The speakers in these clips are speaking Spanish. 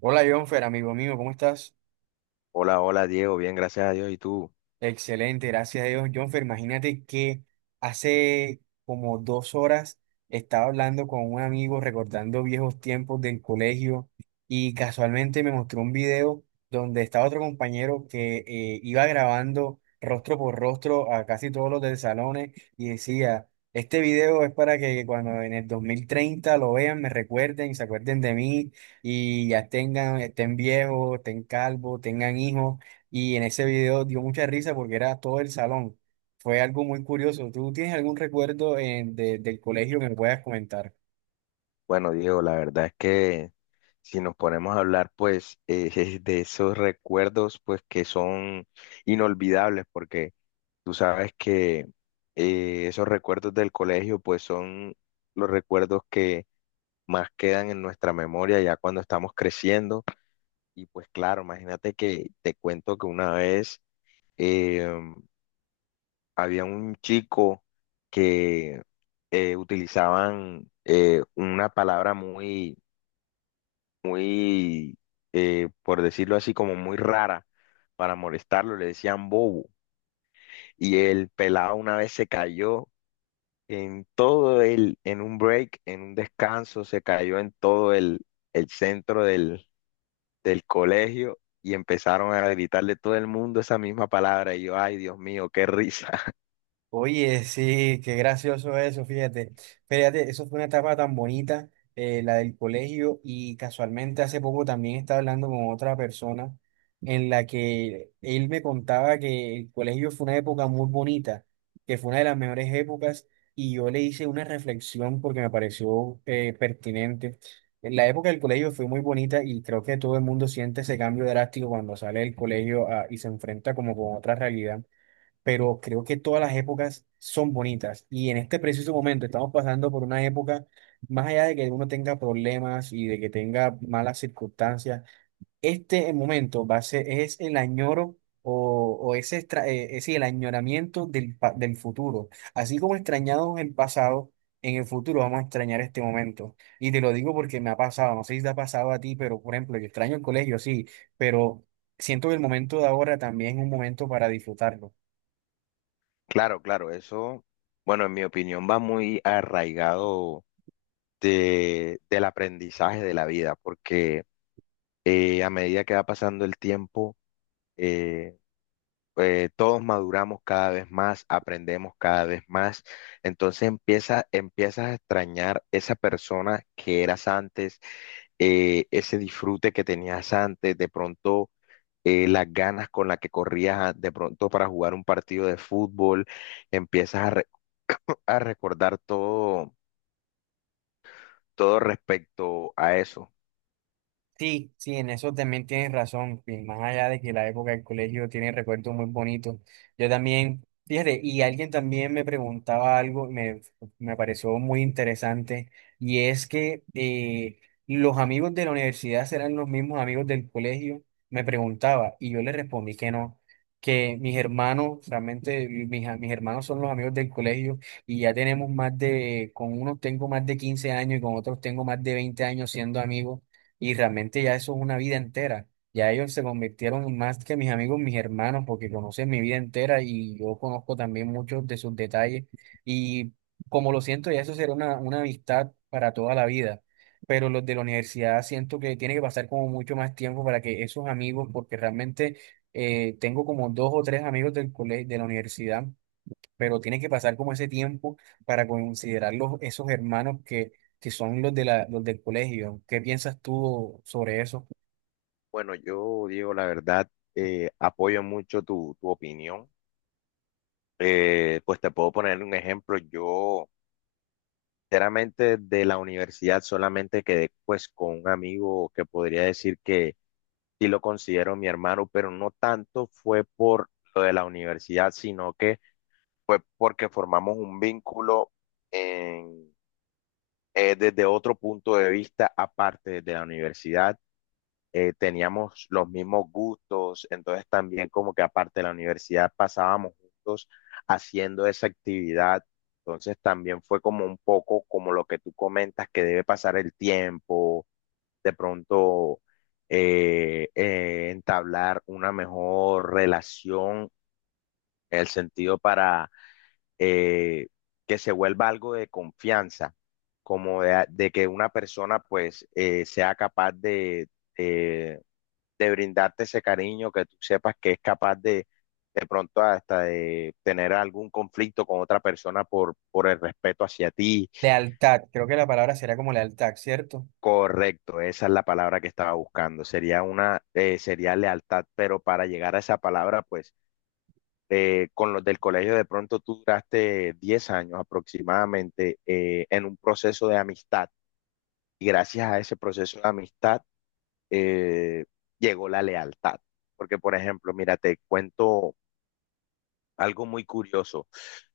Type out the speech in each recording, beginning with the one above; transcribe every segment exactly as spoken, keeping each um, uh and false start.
Hola, Jonfer, amigo mío, ¿cómo estás? Hola, hola Diego, bien, gracias a Dios. ¿Y tú? Excelente, gracias a Dios, Jonfer. Imagínate que hace como dos horas estaba hablando con un amigo recordando viejos tiempos del colegio y casualmente me mostró un video donde estaba otro compañero que eh, iba grabando rostro por rostro a casi todos los del salón y decía, este video es para que cuando en el dos mil treinta lo vean, me recuerden y se acuerden de mí y ya tengan, estén viejos, estén calvos, tengan hijos. Y en ese video dio mucha risa porque era todo el salón. Fue algo muy curioso. ¿Tú tienes algún recuerdo eh, de- del colegio que me puedas comentar? Bueno, Diego, la verdad es que si nos ponemos a hablar, pues, eh, de esos recuerdos, pues, que son inolvidables, porque tú sabes que eh, esos recuerdos del colegio, pues, son los recuerdos que más quedan en nuestra memoria ya cuando estamos creciendo. Y pues, claro, imagínate que te cuento que una vez, em, había un chico que eh, utilizaban eh, una palabra muy, muy, eh, por decirlo así, como muy rara para molestarlo, le decían bobo. Y el pelado una vez se cayó en todo el, en un break, en un descanso, se cayó en todo el, el centro del, del colegio. Y empezaron a gritarle todo el mundo esa misma palabra. Y yo, ay, Dios mío, qué risa. Oye, sí, qué gracioso eso, fíjate. Fíjate, eso fue una etapa tan bonita, eh, la del colegio, y casualmente hace poco también estaba hablando con otra persona en la que él me contaba que el colegio fue una época muy bonita, que fue una de las mejores épocas, y yo le hice una reflexión porque me pareció eh, pertinente. En la época del colegio fue muy bonita y creo que todo el mundo siente ese cambio drástico cuando sale del colegio ah, y se enfrenta como con otra realidad, pero creo que todas las épocas son bonitas y en este preciso momento estamos pasando por una época, más allá de que uno tenga problemas y de que tenga malas circunstancias, este momento va a ser, es el añoro o, o ese, extra- eh, ese el añoramiento del, pa- del futuro. Así como extrañamos el pasado, en el futuro vamos a extrañar este momento. Y te lo digo porque me ha pasado, no sé si te ha pasado a ti, pero por ejemplo, yo extraño el colegio, sí, pero siento que el momento de ahora también es un momento para disfrutarlo. Claro, claro, eso, bueno, en mi opinión va muy arraigado de, del aprendizaje de la vida, porque eh, a medida que va pasando el tiempo, eh, eh, todos maduramos cada vez más, aprendemos cada vez más, entonces empieza, empiezas a extrañar esa persona que eras antes, eh, ese disfrute que tenías antes, de pronto eh, las ganas con las que corrías a- de pronto para jugar un partido de fútbol empiezas a a recordar todo, todo respecto a eso. Sí, sí, en eso también tienes razón. y Más allá de que la época del colegio tiene recuerdos muy bonitos. Yo también, fíjate, y alguien también me preguntaba algo, me, me pareció muy interesante, y es que eh, los amigos de la universidad serán los mismos amigos del colegio, me preguntaba, y yo le respondí que no, que mis hermanos, realmente mis, a- mis hermanos son los amigos del colegio, y ya tenemos más de, con unos tengo más de quince años y con otros tengo más de veinte años siendo amigos y realmente ya eso es una vida entera. Ya ellos se convirtieron en más que mis amigos, mis hermanos, porque conocen mi vida entera y yo conozco también muchos de sus detalles. Y como lo siento, ya eso será una, una amistad para toda la vida. Pero los de la universidad siento que tiene que pasar como mucho más tiempo para que esos amigos, porque realmente eh, tengo como dos o tres amigos del colegio, de la universidad, pero tiene que pasar como ese tiempo para considerar los, esos hermanos que, que son los de la, los del colegio. ¿Qué piensas tú sobre eso? Bueno, yo digo la verdad, eh, apoyo mucho tu, tu opinión. Eh, pues te puedo poner un ejemplo. Yo, sinceramente, de la universidad solamente quedé pues con un amigo que podría decir que sí lo considero mi hermano, pero no tanto fue por lo de la universidad, sino que fue porque formamos un vínculo en, eh, desde otro punto de vista aparte de la universidad eh, teníamos los mismos gustos, entonces también como que aparte de la universidad pasábamos juntos haciendo esa actividad, entonces también fue como un poco como lo que tú comentas, que debe pasar el tiempo, de pronto eh, eh, entablar una mejor relación, el sentido para eh, que se vuelva algo de confianza, como de, de que una persona pues eh, sea capaz de... eh, de brindarte ese cariño, que tú sepas que es capaz de, de pronto hasta de tener algún conflicto con otra persona por, por el respeto hacia ti. Lealtad, creo que la palabra será como lealtad, ¿cierto? Correcto, esa es la palabra que estaba buscando. Sería una, eh, sería lealtad, pero para llegar a esa palabra, pues eh, con los del colegio de pronto tú duraste diez años aproximadamente eh, en un proceso de amistad y gracias a ese proceso de amistad eh, llegó la lealtad. Porque, por ejemplo, mira, te cuento algo muy curioso.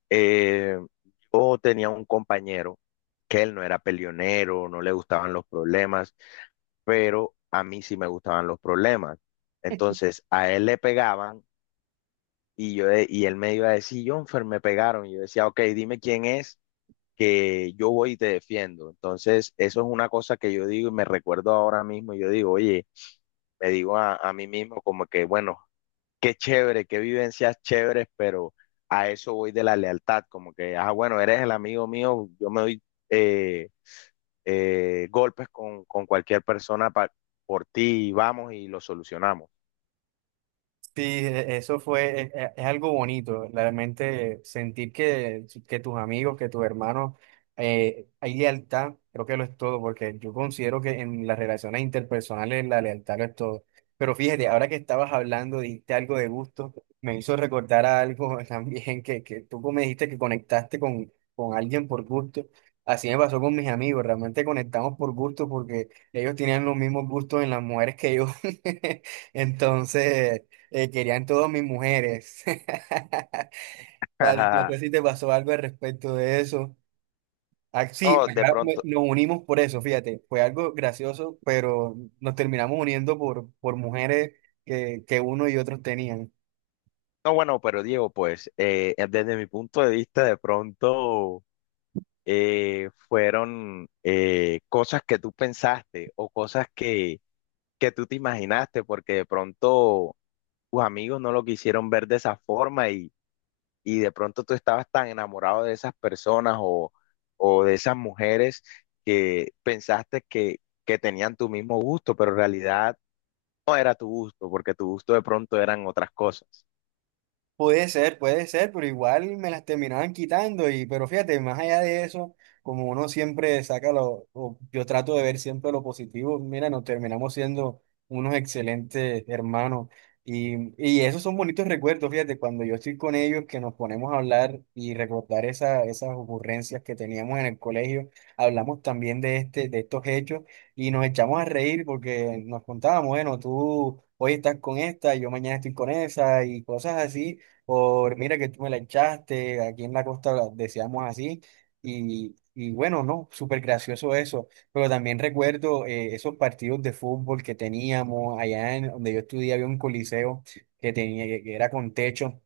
Eh, yo tenía un compañero que él no era peleonero, no le gustaban los problemas, pero a mí sí me gustaban los problemas. Entonces, a él le pegaban y yo de- y él me iba a decir, Jonfer, me pegaron. Y yo decía, ok, dime quién es, que yo voy y te defiendo. Entonces, eso es una cosa que yo digo y me recuerdo ahora mismo. Yo digo, oye, me digo a, a mí mismo como que, bueno, qué chévere, qué vivencias chéveres, pero a eso voy de la lealtad, como que, ah, bueno, eres el amigo mío, yo me doy eh, eh, golpes con, con cualquier persona pa- por ti, y vamos y lo solucionamos. Sí, e- eso fue, e- e- es, algo bonito, realmente sentir que, que tus amigos, que tus hermanos, eh, hay lealtad, creo que lo es todo, porque yo considero que en las relaciones interpersonales la lealtad lo es todo. Pero fíjate, ahora que estabas hablando, dijiste algo de gusto, me hizo recordar a algo también que, que tú me dijiste que conectaste con, con alguien por gusto. Así me pasó con mis amigos, realmente conectamos por gusto porque ellos tenían los mismos gustos en las mujeres que yo. Entonces... Eh, querían todas mis mujeres. Tal, No sé si te pasó algo al respecto de eso. Ah, sí, No, de acá me- pronto, nos unimos por eso, fíjate. Fue algo gracioso, pero nos terminamos uniendo por, por mujeres que, que uno y otros tenían. no, bueno, pero Diego, pues eh, desde mi punto de vista, de pronto eh, fueron eh, cosas que tú pensaste o cosas que, que tú te imaginaste, porque de pronto tus amigos no lo quisieron ver de esa forma y de pronto tú estabas tan enamorado de esas personas o, o de esas mujeres que pensaste que, que tenían tu mismo gusto, pero en realidad no era tu gusto, porque tu gusto de pronto eran otras cosas. Puede ser, puede ser, pero igual me las terminaban quitando y, pero fíjate, más allá de eso, como uno siempre saca lo, o yo trato de ver siempre lo positivo, mira, nos terminamos siendo unos excelentes hermanos y, y esos son bonitos recuerdos, fíjate, cuando yo estoy con ellos que nos ponemos a hablar y recordar esa, esas ocurrencias que teníamos en el colegio, hablamos también de este, de estos hechos y nos echamos a reír porque nos contábamos, bueno, tú hoy estás con esta, yo mañana estoy con esa y cosas así, por mira que tú me la echaste, aquí en la costa la decíamos así, y, y bueno, no, súper gracioso eso, pero también recuerdo eh, esos partidos de fútbol que teníamos allá en donde yo estudié, había un coliseo que tenía, que era con techo.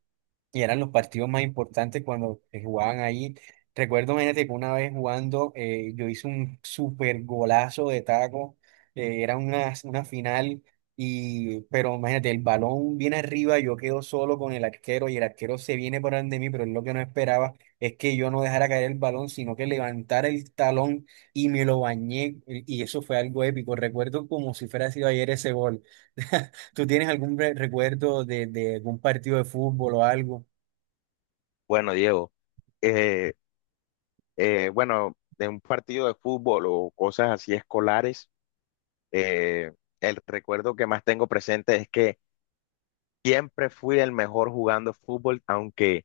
Y eran los partidos más importantes cuando se jugaban ahí. Recuerdo, imagínate que una vez jugando, eh, yo hice un super golazo de taco. eh, era una, una final, y, pero imagínate, el balón viene arriba, yo quedo solo con el arquero y el arquero se viene por delante de mí, pero él lo que no esperaba es que yo no dejara caer el balón, sino que levantara el talón y me lo bañé. Y y eso fue algo épico. Recuerdo como si fuera sido ayer ese gol. ¿Tú tienes algún re- recuerdo de, de algún partido de fútbol o algo? Bueno, Diego, eh, eh, bueno, de un partido de fútbol o cosas así escolares, eh, el recuerdo que más tengo presente es que siempre fui el mejor jugando fútbol, aunque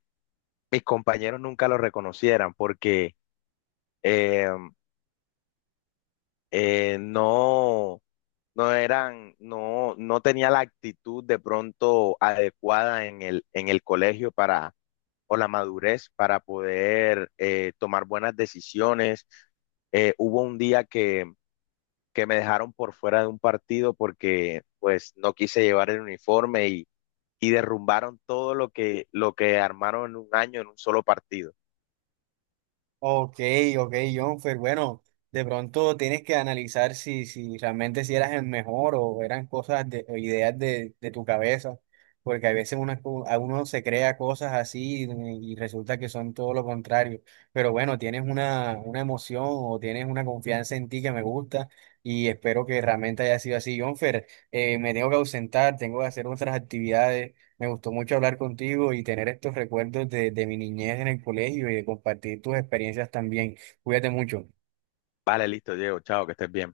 mis compañeros nunca lo reconocieran, porque... em, eh, no, no eran, no, no, tenía la actitud de pronto adecuada en el, en el colegio para, o la madurez para poder eh, tomar buenas decisiones. Eh, hubo un día que, que me dejaron por fuera de un partido porque pues no quise llevar el uniforme y, y derrumbaron todo lo que, lo que armaron en un año en un solo partido. Ok, ok, Jonfer. Bueno, de pronto tienes que analizar si, si realmente si eras el mejor o eran cosas de, o ideas de, de tu cabeza, porque a veces uno, a uno se crea cosas así y, y resulta que son todo lo contrario. Pero bueno, tienes una, una emoción o tienes una confianza en ti que me gusta y espero que realmente haya sido así, Jonfer. Eh, me tengo que ausentar, tengo que hacer otras actividades. Me gustó mucho hablar contigo y tener estos recuerdos de, de mi niñez en el colegio y de compartir tus experiencias también. Cuídate mucho. Vale, listo, Diego, chao, que estés bien.